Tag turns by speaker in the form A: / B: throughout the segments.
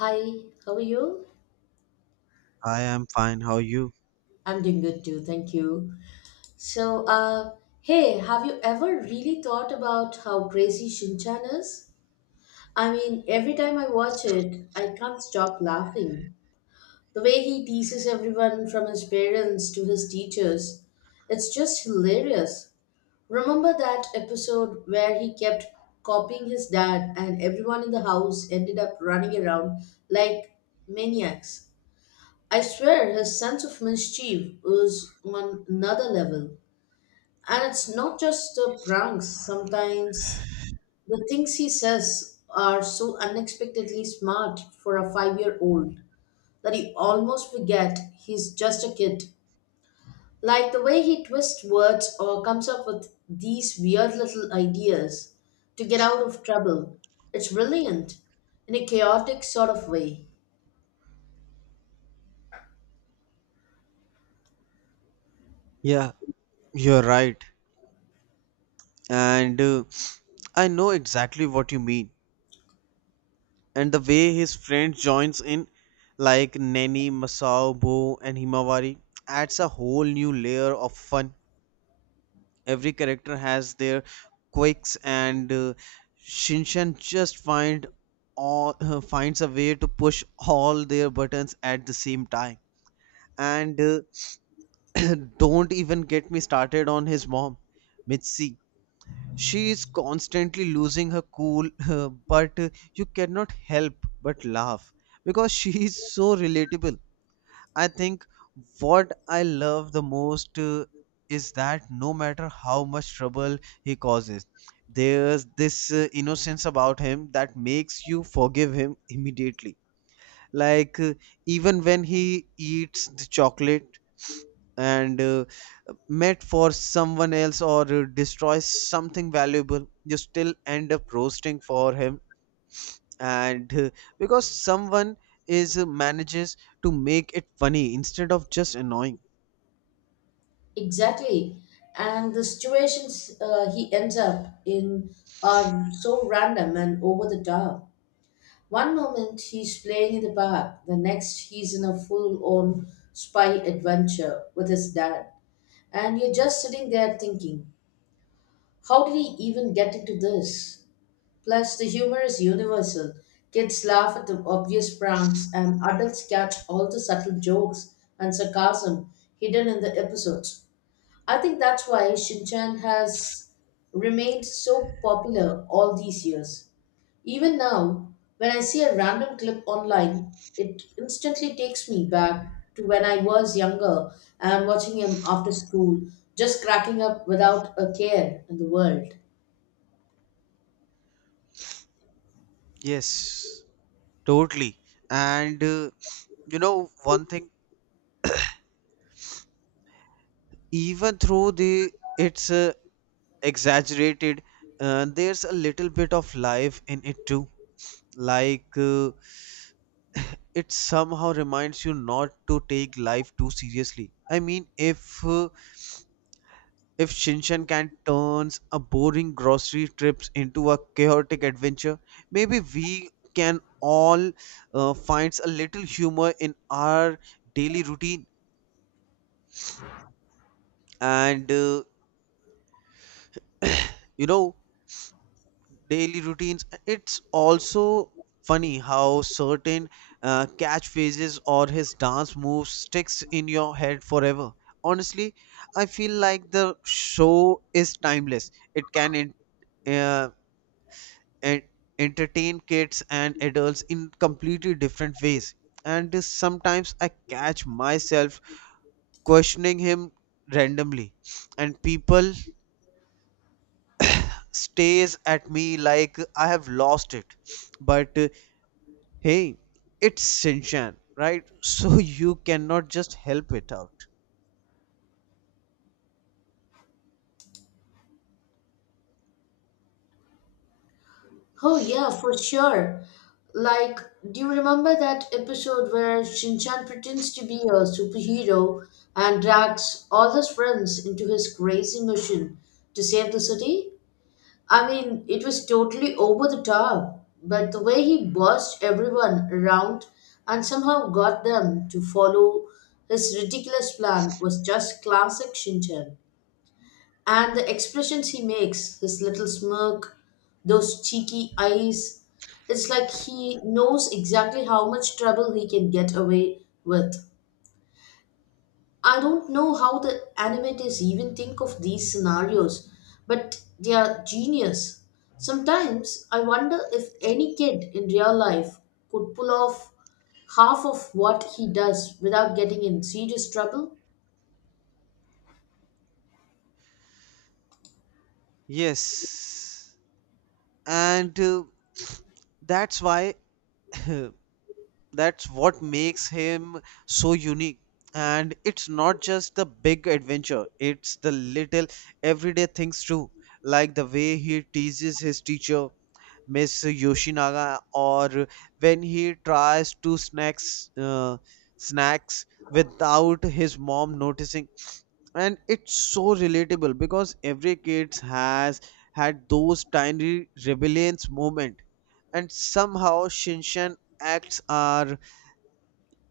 A: Hi, how are you?
B: I am fine. How are you?
A: I'm doing good too, thank you. So, uh, Hey, have you ever really thought about how crazy Shinchan is? I mean, every time I watch it, I can't stop laughing. The way he teases everyone from his parents to his teachers, it's just hilarious. Remember that episode where he kept copying his dad and everyone in the house ended up running around like maniacs? I swear his sense of mischief is on another level. And it's not just the pranks, sometimes the things he says are so unexpectedly smart for a 5-year old that you almost forget he's just a kid. Like the way he twists words or comes up with these weird little ideas to get out of trouble. It's brilliant in a chaotic sort of way.
B: Yeah, you're right. And I know exactly what you mean. And the way his friend joins in, like Nani, Masao, Bo, and Himawari, adds a whole new layer of fun. Every character has their quirks, and Shinshan just find all finds a way to push all their buttons at the same time. And don't even get me started on his mom, Mitzi. She is constantly losing her cool, but you cannot help but laugh because she is so relatable. I think what I love the most is that no matter how much trouble he causes, there's this innocence about him that makes you forgive him immediately. Like, uh, Even when he eats the chocolate and met for someone else or destroy something valuable, you still end up roasting for him and because someone is manages to make it funny instead of just annoying.
A: Exactly. And the situations he ends up in are so random and over the top. One moment he's playing in the park, the next he's in a full on spy adventure with his dad. And you're just sitting there thinking, how did he even get into this? Plus, the humor is universal. Kids laugh at the obvious pranks, and adults catch all the subtle jokes and sarcasm hidden in the episodes. I think that's why Shinchan has remained so popular all these years. Even now, when I see a random clip online, it instantly takes me back to when I was younger and watching him after school, just cracking up without a care in the world.
B: Yes, totally. And You know, one thing, even though the it's exaggerated, there's a little bit of life in it too, like it somehow reminds you not to take life too seriously. I mean, if Shinshan can turns a boring grocery trips into a chaotic adventure, maybe we can all finds a little humor in our daily routine. And You know, daily routines, it's also funny how certain catchphrases or his dance moves sticks in your head forever. Honestly, I feel like the show is timeless. It can uh, en- entertain kids and adults in completely different ways. And sometimes I catch myself questioning him randomly, and people stares at me like I have lost it. But, hey, it's Shinchan, right? So you cannot just help it out.
A: Oh, yeah, for sure. Like, do you remember that episode where Shinchan pretends to be a superhero and drags all his friends into his crazy mission to save the city? I mean, it was totally over the top, but the way he bossed everyone around and somehow got them to follow his ridiculous plan was just classic Shinchan. And the expressions he makes, his little smirk, those cheeky eyes, it's like he knows exactly how much trouble he can get away with. I don't know how the animators even think of these scenarios, but they are genius. Sometimes I wonder if any kid in real life could pull off half of what he does without getting in serious trouble.
B: Yes, and that's why that's what makes him so unique. And it's not just the big adventure, it's the little everyday things too, like the way he teases his teacher, Miss Yoshinaga, or when he tries to snacks without his mom noticing. And it's so relatable because every kid has had those tiny rebellious moment, and somehow Shinshan acts are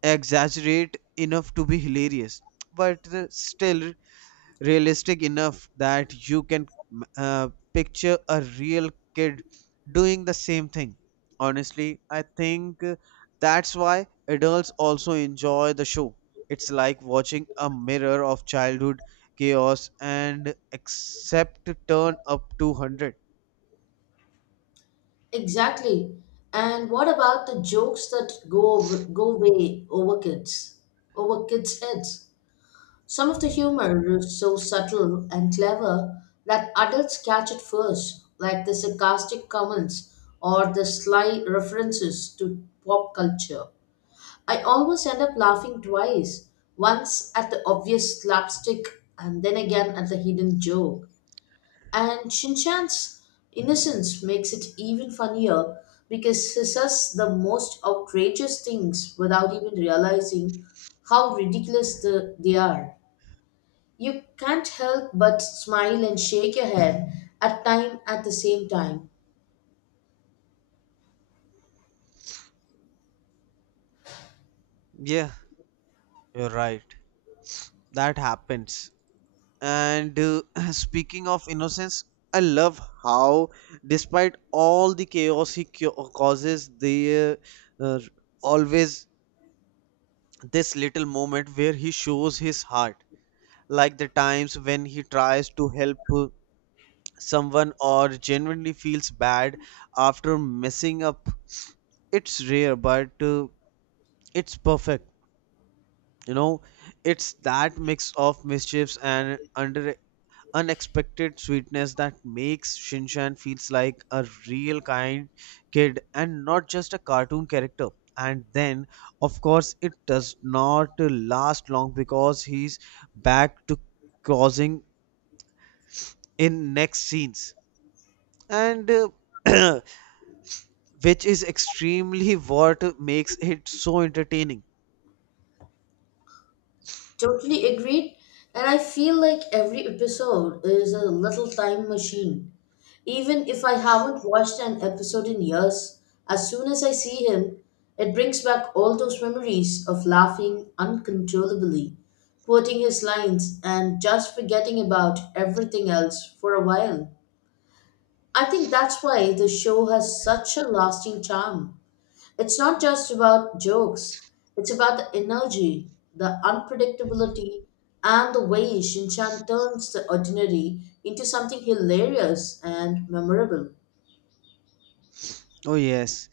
B: exaggerate enough to be hilarious but still realistic enough that you can uh, picture a real kid doing the same thing. Honestly, I think that's why adults also enjoy the show. It's like watching a mirror of childhood chaos and except turn up 200.
A: Exactly. And what about the jokes that go way over kids' heads? Some of the humor is so subtle and clever that adults catch it first, like the sarcastic comments or the sly references to pop culture. I always end up laughing twice, once at the obvious slapstick and then again at the hidden joke. And Shinchan's innocence makes it even funnier because he says the most outrageous things without even realizing how ridiculous they are. You can't help but smile and shake your head at the same time.
B: Yeah, you're right. That happens. And speaking of innocence, I love how, despite all the chaos he causes, there uh, uh, always this little moment where he shows his heart, like the times when he tries to help someone or genuinely feels bad after messing up. It's rare, but it's perfect. You know, it's that mix of mischiefs and under unexpected sweetness that makes Shinshan feels like a real kind kid and not just a cartoon character. And then, of course, it does not last long because he's back to causing in next scenes, and uh, which is extremely what makes it so entertaining.
A: Totally agreed. And I feel like every episode is a little time machine. Even if I haven't watched an episode in years, as soon as I see him, it brings back all those memories of laughing uncontrollably, quoting his lines, and just forgetting about everything else for a while. I think that's why the show has such a lasting charm. It's not just about jokes, it's about the energy, the unpredictability, and the way Shinchan turns the ordinary into something hilarious and memorable.
B: Oh yes.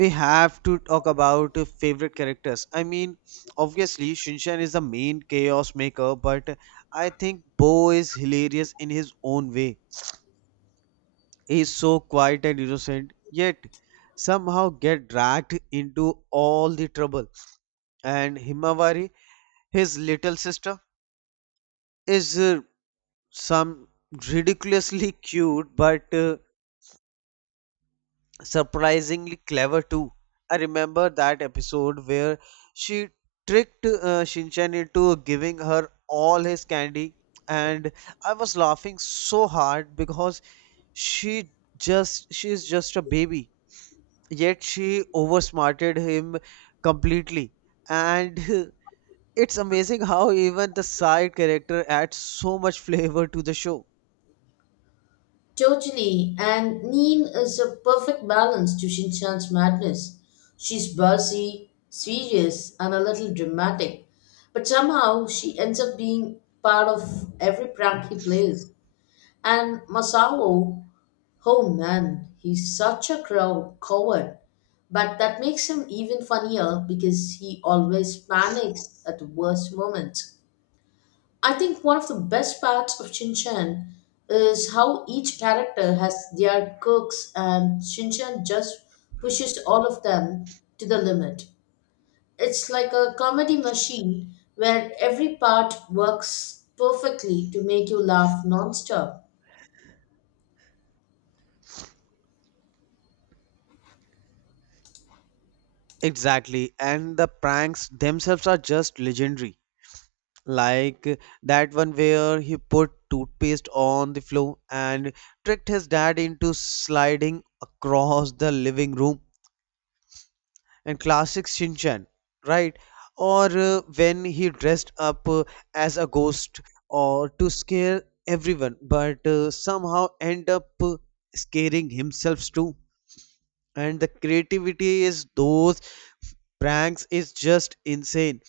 B: We have to talk about favorite characters. I mean, obviously, Shinshan is the main chaos maker, but I think Bo is hilarious in his own way. He is so quiet and innocent, yet somehow get dragged into all the trouble. And Himawari, his little sister, is some ridiculously cute but surprisingly clever too. I remember that episode where she tricked Shinchan into giving her all his candy, and I was laughing so hard because she she is just a baby, yet she oversmarted him completely, and it's amazing how even the side character adds so much flavor to the show.
A: Totally, and Neen is a perfect balance to Shinchan's madness. She's buzzy, serious, and a little dramatic, but somehow she ends up being part of every prank he plays. And Masao, oh man, he's such a crow coward. But that makes him even funnier because he always panics at the worst moment. I think one of the best parts of Shin Chan is how each character has their quirks and Shin Chan just pushes all of them to the limit. It's like a comedy machine where every part works perfectly to make you laugh nonstop.
B: Exactly, and the pranks themselves are just legendary. Like that one where he put toothpaste on the floor and tricked his dad into sliding across the living room, and classic Shinchan, right? Or when he dressed up as a ghost or to scare everyone, but somehow end up scaring himself too. And the creativity is those pranks is just insane.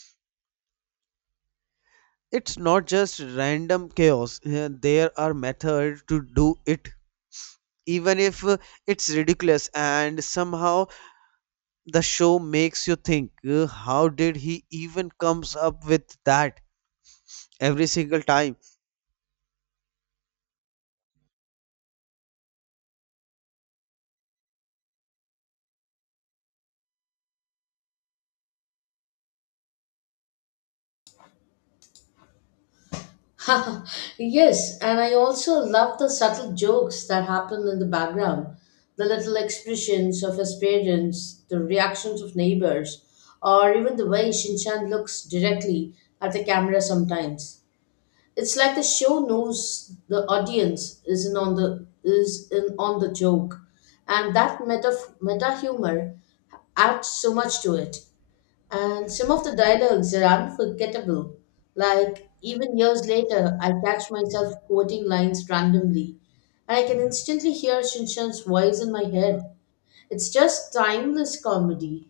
B: It's not just random chaos. There are methods to do it, even if it's ridiculous, and somehow the show makes you think, how did he even comes up with that every single time?
A: Yes, and I also love the subtle jokes that happen in the background, the little expressions of his parents, the reactions of neighbors, or even the way Shinchan looks directly at the camera sometimes. It's like the show knows the audience isn't on the is in on the joke, and that meta humor adds so much to it. And some of the dialogues are unforgettable. Like, even years later, I catch myself quoting lines randomly, and I can instantly hear Shinshan's voice in my head. It's just timeless comedy.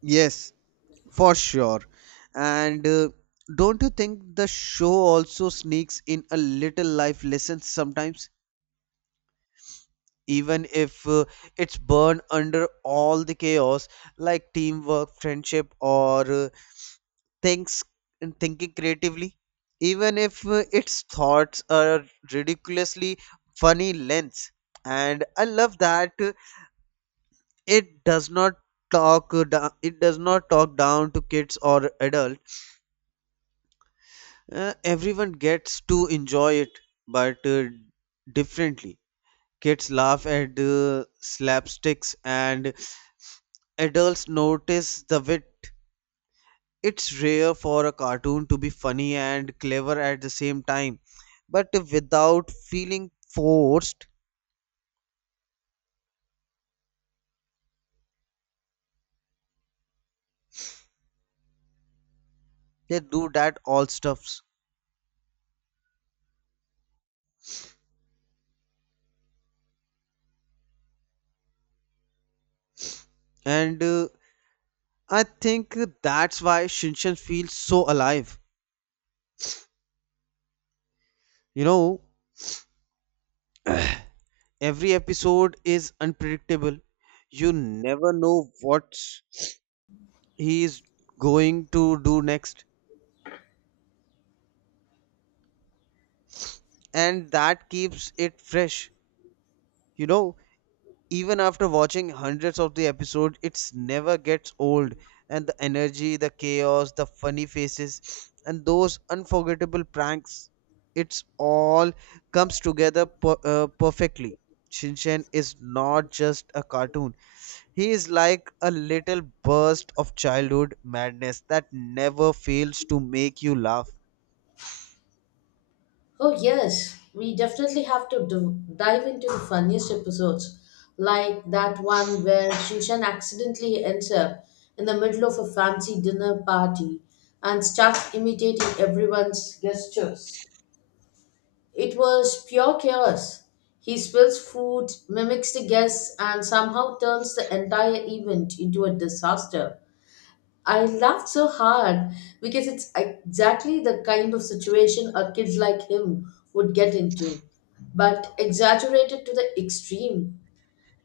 B: Yes, for sure. and Don't you think the show also sneaks in a little life lesson sometimes, even if it's burned under all the chaos, like teamwork, friendship, or thinks thinking creatively, even if its thoughts are ridiculously funny lengths. And I love that it does not it does not talk down to kids or adults. Everyone gets to enjoy it, but differently. Kids laugh at slapsticks, and adults notice the wit. It's rare for a cartoon to be funny and clever at the same time, but without feeling forced, they do that all stuffs. And I think that's why Shinchan feels so alive. You know, every episode is unpredictable. You never know what he is going to do next, and that keeps it fresh. You know, even after watching hundreds of the episode, it's never gets old. And the energy, the chaos, the funny faces, and those unforgettable pranks, it's all comes together perfectly. Shinshan is not just a cartoon, he is like a little burst of childhood madness that never fails to make you laugh.
A: Oh, yes, we definitely have to dive into the funniest episodes, like that one where Shinshan accidentally ends up in the middle of a fancy dinner party and starts imitating everyone's gestures. It was pure chaos. He spills food, mimics the guests, and somehow turns the entire event into a disaster. I laughed so hard because it's exactly the kind of situation a kid like him would get into, but exaggerated to the extreme.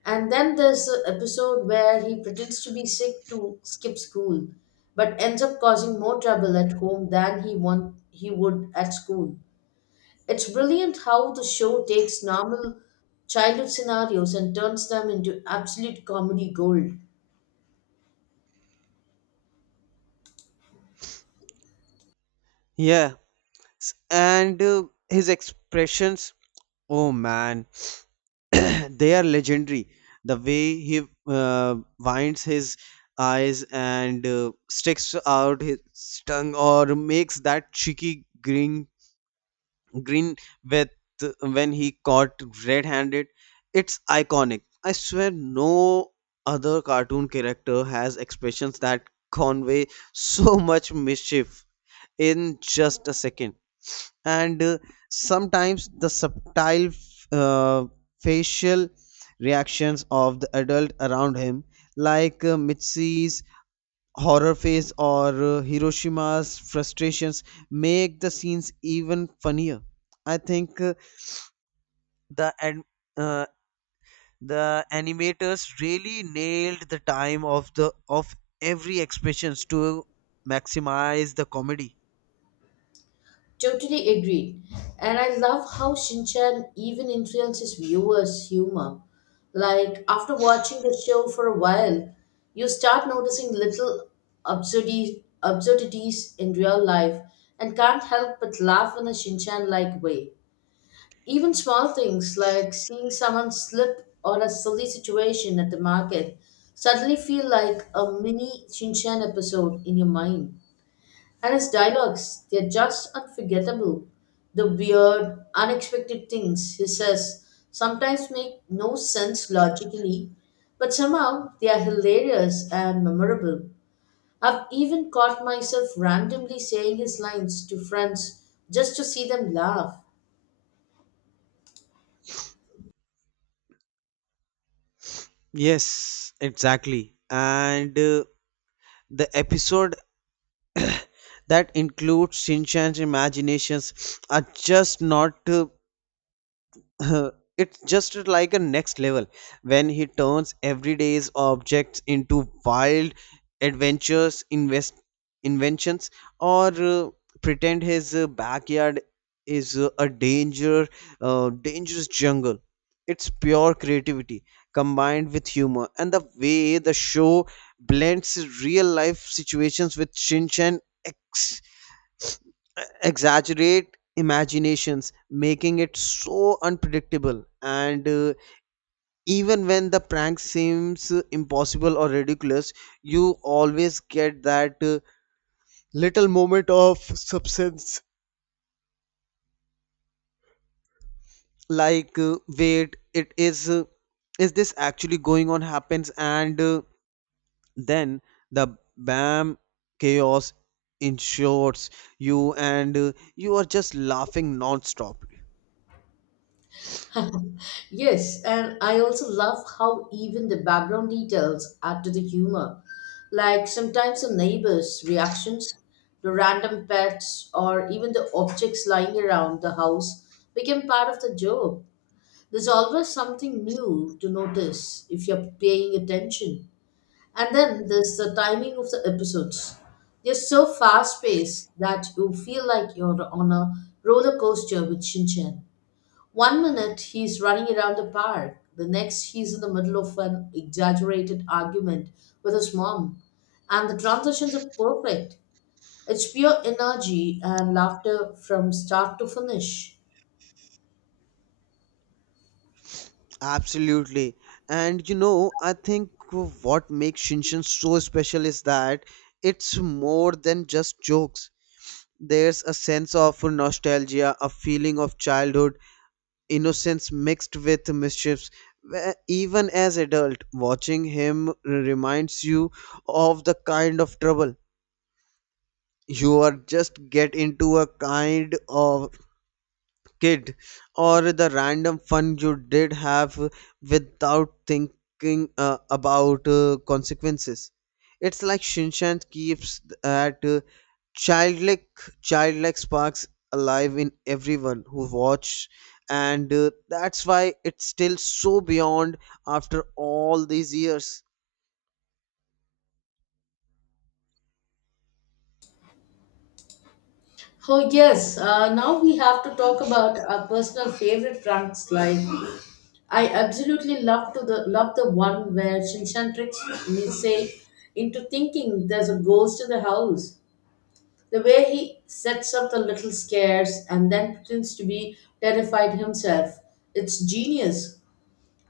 A: And then there's the episode where he pretends to be sick to skip school, but ends up causing more trouble at home than he would at school. It's brilliant how the show takes normal childhood scenarios and turns them into absolute comedy gold.
B: Yeah. And his expressions, oh man, they are legendary. The way he winds his eyes and sticks out his tongue or makes that cheeky grin with when he caught red-handed, it's iconic. I swear, no other cartoon character has expressions that convey so much mischief in just a second. And Sometimes the subtle uh, facial reactions of the adult around him, like Mitzi's horror face or Hiroshima's frustrations, make the scenes even funnier. I think uh, the ad- uh, the animators really nailed the time of the of every expressions to maximize the comedy.
A: Totally agreed. And I love how Shinchan even influences viewers' humor. Like, after watching the show for a while, you start noticing little absurdities in real life and can't help but laugh in a Shinchan like way. Even small things like seeing someone slip or a silly situation at the market suddenly feel like a mini Shinchan episode in your mind. And his dialogues, they're just unforgettable. The weird, unexpected things he says sometimes make no sense logically, but somehow they are hilarious and memorable. I've even caught myself randomly saying his lines to friends just to see them laugh.
B: Yes, exactly. and The episode that include Shinchan's imaginations are just not it's just like a next level. When he turns everyday's objects into wild adventures invest inventions or pretend his backyard is a dangerous jungle, it's pure creativity combined with humor. And the way the show blends real life situations with Shinchan exaggerate imaginations, making it so unpredictable. And Even when the prank seems impossible or ridiculous, you always get that little moment of substance, like, wait, it is. Is this actually going on happens, and then the bam chaos ensures you, and you are just laughing non-stop.
A: Yes, and I also love how even the background details add to the humor. Like sometimes the neighbors' reactions, the random pets, or even the objects lying around the house become part of the joke. There's always something new to notice if you're paying attention. And then there's the timing of the episodes. They're so fast paced that you feel like you're on a roller coaster with Shinchan. One minute he's running around the park, the next he's in the middle of an exaggerated argument with his mom. And the transitions are perfect. It's pure energy and laughter from start to finish.
B: Absolutely. And you know, I think what makes Shinshin so special is that it's more than just jokes. There's a sense of nostalgia, a feeling of childhood, innocence mixed with mischiefs. Where even as adult, watching him reminds you of the kind of trouble you are just get into a kind of kid, or the random fun you did have without thinking about consequences. It's like Shinshan keeps that childlike, childlike sparks alive in everyone who watched, and that's why it's still so beyond after all these years.
A: Oh, yes, now we have to talk about our personal favorite pranks. Like, I absolutely love the one where Shinshan tricks Nisei into thinking there's a ghost in the house. The way he sets up the little scares and then pretends to be terrified himself, it's genius.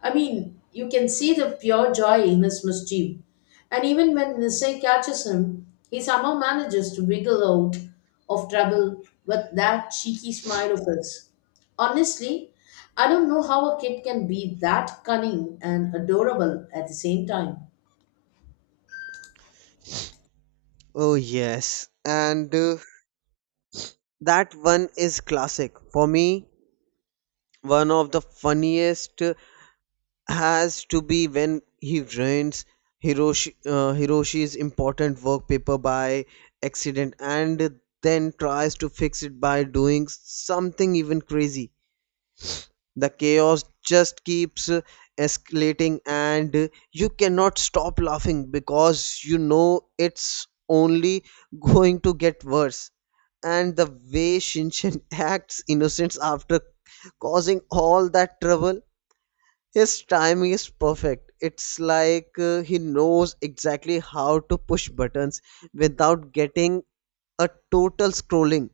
A: I mean, you can see the pure joy in his mischief. And even when Nisei catches him, he somehow manages to wiggle out of trouble with that cheeky smile of his. Honestly, I don't know how a kid can be that cunning and adorable at the same time.
B: Oh yes, and that one is classic for me. One of the funniest has to be when he ruins Hiroshi's important work paper by accident and then tries to fix it by doing something even crazy. The chaos just keeps escalating, and you cannot stop laughing because you know it's only going to get worse. And the way Shinshin acts innocent after causing all that trouble, his timing is perfect. It's like he knows exactly how to push buttons without getting a total scrolling,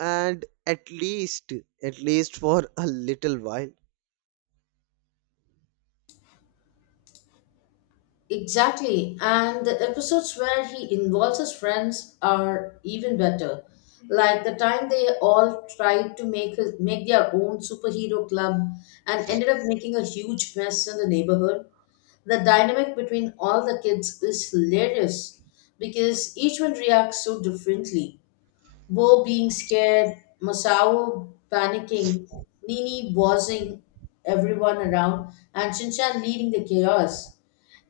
B: and at least for a little while.
A: Exactly, and the episodes where he involves his friends are even better. Like the time they all tried to make their own superhero club and ended up making a huge mess in the neighborhood. The dynamic between all the kids is hilarious because each one reacts so differently. Bo being scared, Masao panicking, Nini bossing everyone around, and Shinchan leading the chaos.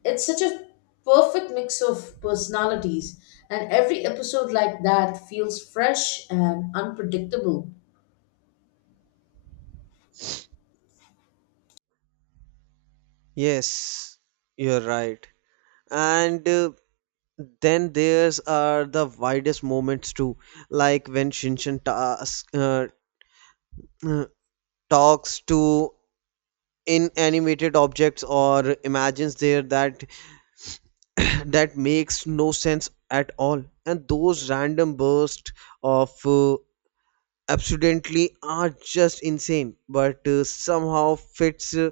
A: It's such a perfect mix of personalities, and every episode like that feels fresh and unpredictable.
B: Yes, you're right. And Then there's are the widest moments too, like when Shinshin uh, talks to inanimated objects or imagines there that that makes no sense at all. And those random bursts of absurdity are just insane, but somehow fits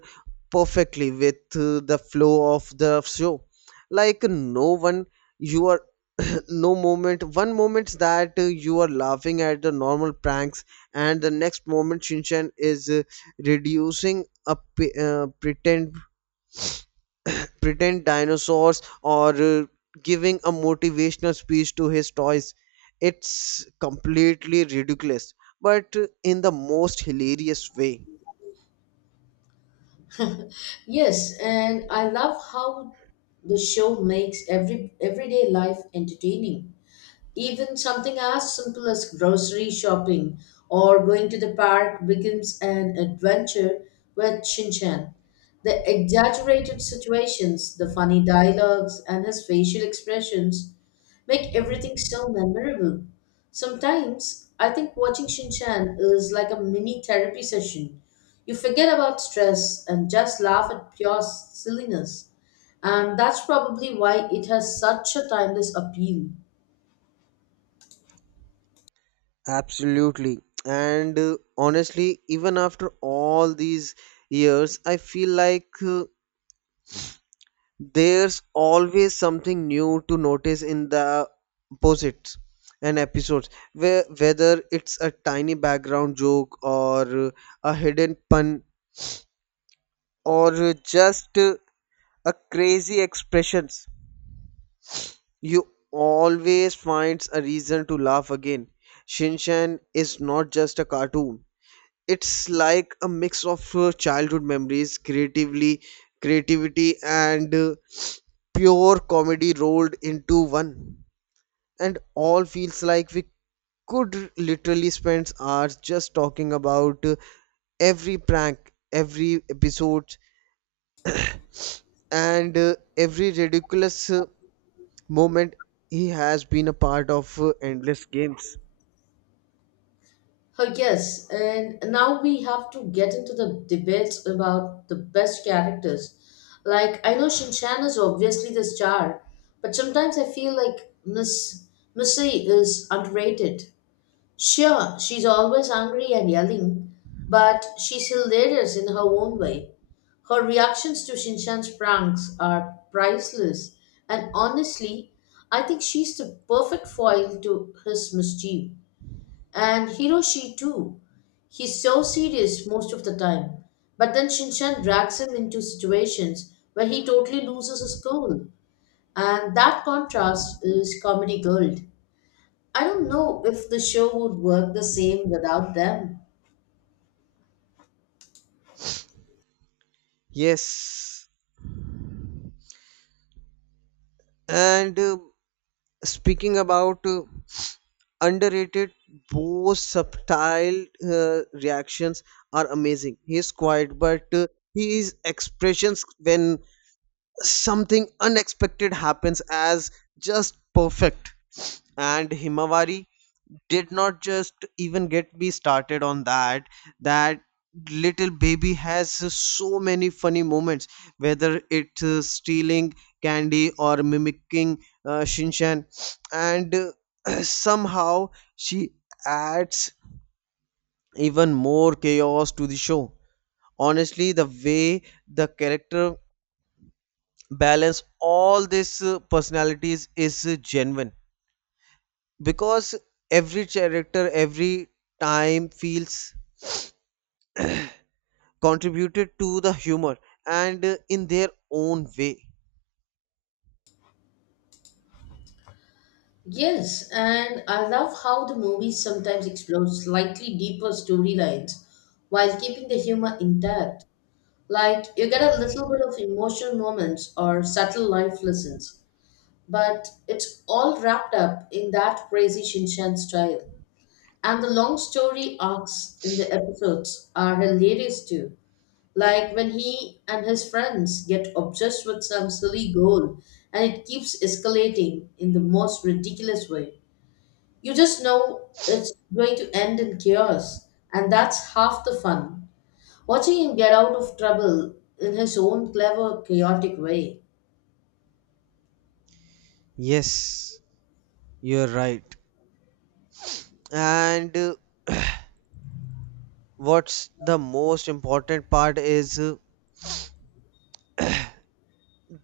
B: perfectly with the flow of the show. Like no one you are no moment one moment that you are laughing at the normal pranks, and the next moment Shinchan is reducing a pretend dinosaurs or giving a motivational speech to his toys. It's completely ridiculous, but in the most hilarious way.
A: Yes, and I love how the show makes everyday life entertaining. Even something as simple as grocery shopping or going to the park becomes an adventure with Shinchan. The exaggerated situations, the funny dialogues, and his facial expressions make everything so memorable. Sometimes I think watching Shinchan is like a mini therapy session. You forget about stress and just laugh at pure silliness. And that's probably why it has such a timeless appeal.
B: Absolutely. And Honestly, even after all these years, I feel like there's always something new to notice in the posits and episodes, where, whether it's a tiny background joke or a hidden pun or just a crazy expressions you always finds a reason to laugh again. Shinshan is not just a cartoon, it's like a mix of childhood memories, creatively creativity, and pure comedy rolled into one. And all feels like we could literally spend hours just talking about every prank, every episode, and every ridiculous moment he has been a part of endless games.
A: Yes, and now we have to get into the debates about the best characters. Like, I know Shinshan is obviously the star, but sometimes I feel like Missy is underrated. Sure, she's always angry and yelling, but she's hilarious in her own way. Her reactions to Shinshan's pranks are priceless, and honestly, I think she's the perfect foil to his mischief. And Hiroshi too. He's so serious most of the time. But then Shinchan drags him into situations where he totally loses his cool. And that contrast is comedy gold. I don't know if the show would work the same without them.
B: Yes, and speaking about underrated, both subtle reactions are amazing. He is quiet, but his expressions when something unexpected happens as just perfect. And Himawari did not just even get me started on that little baby has so many funny moments, whether it's stealing candy or mimicking shinshan and somehow she adds even more chaos to the show. Honestly, the way the character balance all these personalities is genuine, because every character every time feels contributed to the humor and in their own way.
A: Yes, and I love how the movie sometimes explores slightly deeper storylines while keeping the humor intact. Like, you get a little bit of emotional moments or subtle life lessons but it's all wrapped up in that crazy Shinshan style. And the long story arcs in the episodes are hilarious too. Like when he and his friends get obsessed with some silly goal and it keeps escalating in the most ridiculous way. You just know it's going to end in chaos, and that's half the fun. Watching him get out of trouble in his own clever, chaotic way.
B: Yes, you're right. And what's the most important part is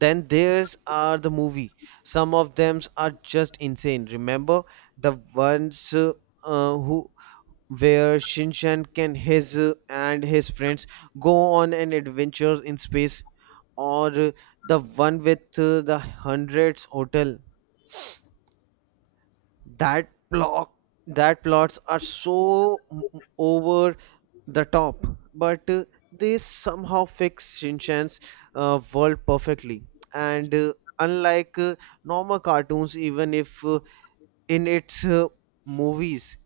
B: then there's are the movie. Some of them are just insane. Remember the ones who where Shinshan can his and his friends go on an adventure in space, or the one with the hundreds hotel that block, that plots are so over the top, but they somehow fix Shinchan's world perfectly, and unlike normal cartoons, even if in its movies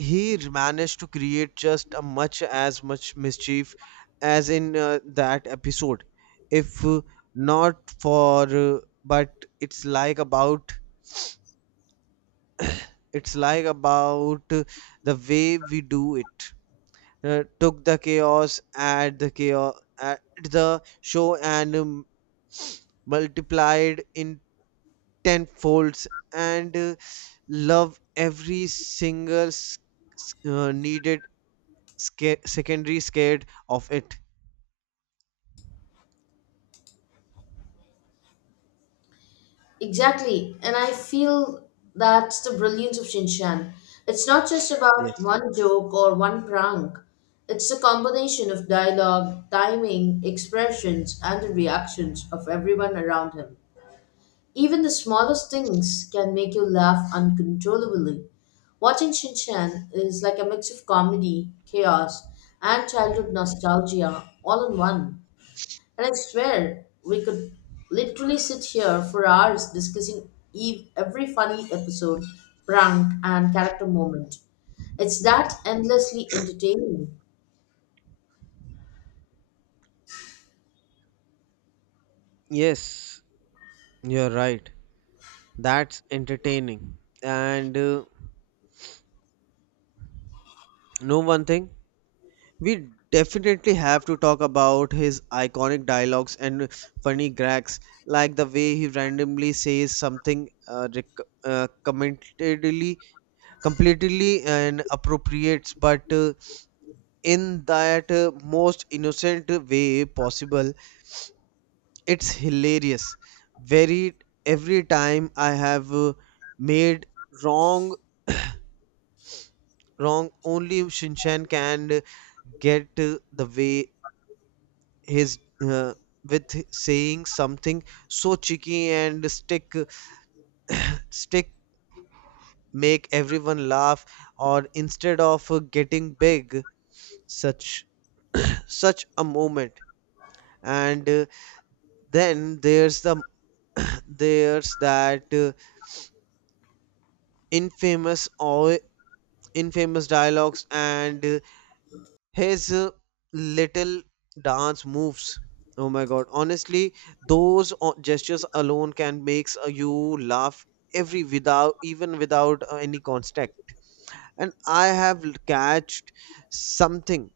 B: he managed to create just a much as much mischief as in that episode, if not for but it's like about the way we do it, took the chaos, add the chaos at the show, and multiplied in ten folds, and love every single needed secondary scared of it.
A: Exactly. And I feel that's the brilliance of Shinshan. It's not just about
B: yes
A: one joke or one prank. It's a combination of dialogue, timing, expressions, and the reactions of everyone around him. Even the smallest things can make you laugh uncontrollably. Watching Shinchan is like a mix of comedy, chaos, and childhood nostalgia all in one. And I swear, we could literally sit here for hours discussing every funny episode, prank, and character moment. It's that endlessly entertaining.
B: yes, you're right, that's entertaining. And Know one thing, we definitely have to talk about his iconic dialogues and funny gags, like the way he randomly says something commentedly, completely and appropriates, but in that most innocent way possible. It's hilarious. Very every time I have made wrong wrong only Shinchan can get, the way his uh, with saying something so cheeky and stick make everyone laugh, or instead of getting big, such such a moment. And then there's the there's that infamous or infamous dialogues and his little dance moves. Oh my god, honestly, those gestures alone can makes you laugh every without even without any context. And I have catched something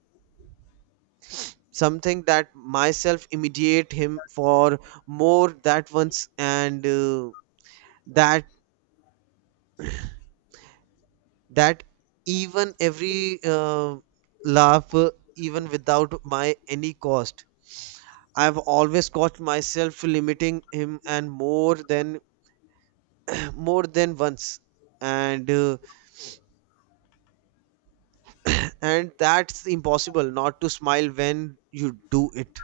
B: something that myself immediate him for more that once, and that that even every laugh even without my any cost. I've always caught myself limiting him and more than more than once, and uh, and that's impossible not to smile when you do it.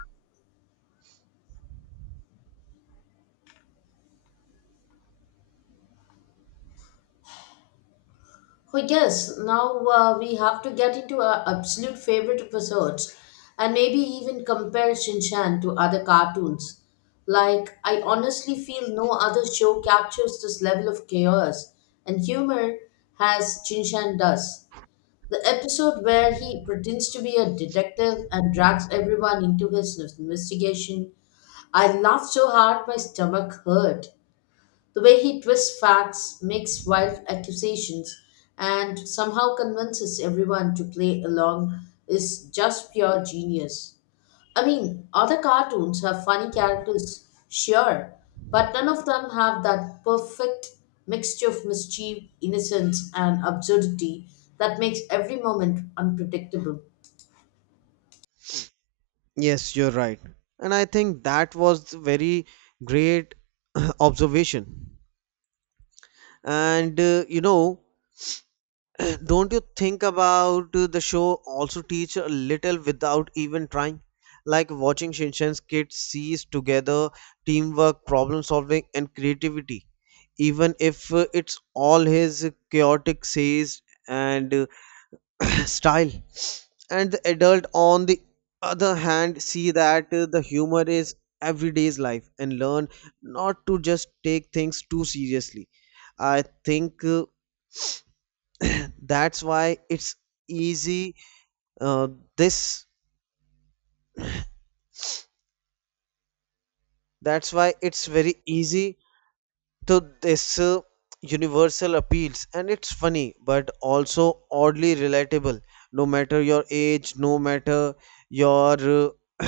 A: Oh, yes, now we have to get into our absolute favorite episodes and maybe even compare Shinchan to other cartoons. Like, I honestly feel no other show captures this level of chaos and humor as Shinchan does. The episode where he pretends to be a detective and drags everyone into his investigation. I laughed so hard my stomach hurt. The way he twists facts, makes wild accusations, and somehow convinces everyone to play along is just pure genius. I mean, other cartoons have funny characters, sure, but none of them have that perfect mixture of mischief, innocence, and absurdity that makes every moment unpredictable.
B: Yes you're right, and I think that was very great observation. And you know, don't you think about the show also teach a little without even trying? Like watching Shinshan's kids seize together teamwork, problem solving, and creativity, even if it's all his chaotic says and style. And the adult, on the other hand, see that the humor is everyday's life and learn not to just take things too seriously. I think. That's why it's easy uh, this, that's why it's very easy to this universal appeals, and it's funny but also oddly relatable, no matter your age, no matter your uh,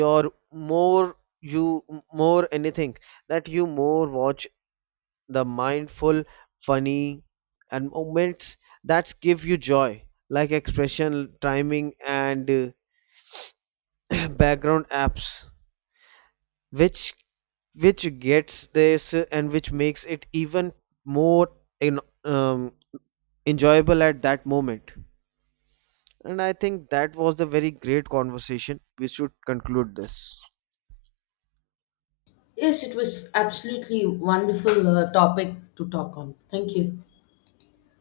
B: your more you more anything that you more watch, the mindful funny and moments that give you joy, like expression, timing, and background apps which which gets this and which makes it even more in, um, enjoyable at that moment. And I think that was the very great conversation, we should conclude this.
A: Yes, it was absolutely wonderful topic to talk on. Thank you.